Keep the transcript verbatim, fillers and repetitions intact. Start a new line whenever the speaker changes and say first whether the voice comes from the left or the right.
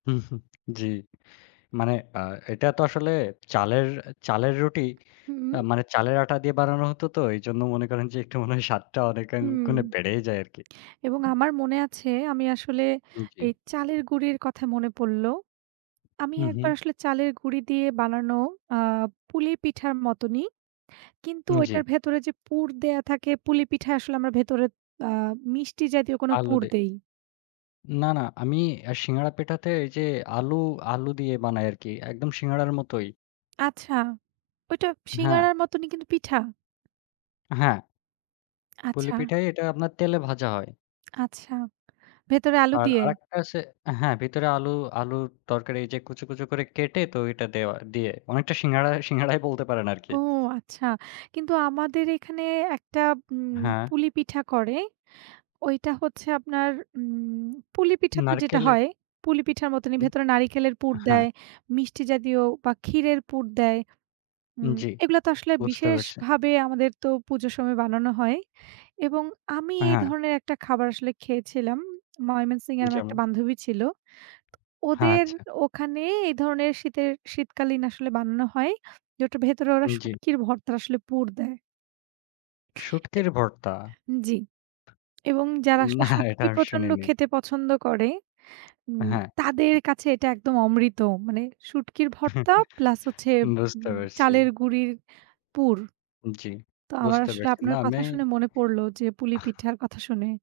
left: হুম, হুম, জি মানে আ এটা তো আসলে চালের, চালের রুটি
right: হুম,
left: আ
right: হুম।
left: মানে, চালের আটা দিয়ে বানানো হতো তো। এইজন্য মনে করেন যে, একটু মনে হয় স্বাদটা অনেক গুণ
right: হুম।
left: বেড়েই যায় আরকি।
right: এবং আমার মনে আছে আমি আসলে,
left: উম জি।
right: এই চালের গুঁড়ির কথায় মনে পড়ল। আমি
left: হুম,
right: এক
left: হুম।
right: বার আসলে চালের গুঁড়ি দিয়ে বানানো আ পুলি পিঠার মতনই। কিন্তু
left: উম জি।
right: ওইটার ভেতরে যে পুর দেয়া থাকে, পুলি পিঠায় আসলে আমরা ভেতরে আ মিষ্টি জাতীয় কোন
left: আলু
right: পুর
left: দে
right: দেই।
left: না, না। আমি আ সিঙ্গারা পেটাতে এই যে আলু, আলু দিয়ে বানায় আরকি, একদম সিঙ্গারার মতোই।
right: আচ্ছা। ওইটা
left: হ্যাঁ।
right: শিঙাড়ার মতনই কিন্তু, পিঠা।
left: হ্যাঁ। পুলি
right: আচ্ছা।
left: পিঠাই, এটা আপনার তেলে ভাজা হয়।
right: আচ্ছা। ভেতরে আলু
left: আর
right: দিয়ে?
left: আরেকটা আছে হ্যাঁ ভেতরে আলু আলুর তরকারি এই যে কুঁচো, কুচো করে কেটে, তো ওইটা দেওয়া দিয়ে। অনেকটা সিঙ্গাড়া, সিঙ্গাড়াই বলতে পারেন আরকি।
right: ও! আচ্ছা। কিন্তু আমাদের এখানে একটা উম
left: হ্যাঁ।
right: পুলি পিঠা করে। ওইটা হচ্ছে আপনার উম পুলি পিঠা তো যেটা
left: নারিকেলের
right: হয়, পুলি পিঠার মতই
left: হুম,
right: ভেতরে নারিকেলের পুর
left: হ্যাঁ।
right: দেয়, মিষ্টি জাতীয় বা ক্ষীরের পুর দেয়।
left: উম
right: উম
left: জি,
right: এগুলা তো আসলে
left: বুঝতে পারছি।
right: বিশেষভাবে, আমাদের তো পুজোর সময় বানানো হয়। এবং আমি এই
left: হ্যাঁ।
right: ধরনের একটা খাবার আসলে খেয়েছিলাম, ময়মনসিংহ এর আমার একটা
left: যেমন?
right: বান্ধবী ছিল।
left: হ্যাঁ,
right: ওদের
left: আচ্ছা।
right: ওখানে এই ধরনের শীতের, শীতকালীন আসলে বানানো হয়, যেটার ভেতরে ওরা
left: উম জি।
right: শুটকির ভর্তা, আসলে পুর দেয়। এ
left: শুঁটকির ভর্তা?
right: জি, এবং যারা আসলে
left: না, এটা
right: শুটকি
left: আমি
right: প্রচন্ড
left: শুনিনি।
right: খেতে পছন্দ করে, উম
left: হ্যাঁ।
right: তাদের কাছে এটা একদম অমৃত। মানে শুটকির ভর্তা প্লাস হচ্ছে,
left: বুঝতে
right: উম
left: পারছি।
right: চালের গুঁড়ির পুর।
left: উম জি,
right: তো আমার
left: বুঝতে
right: আসলে
left: পারছি। না
right: আপনার
left: আমি
right: কথা শুনে মনে পড়ল যে, পুলি
left: আহ
right: পিঠার কথা শুনে।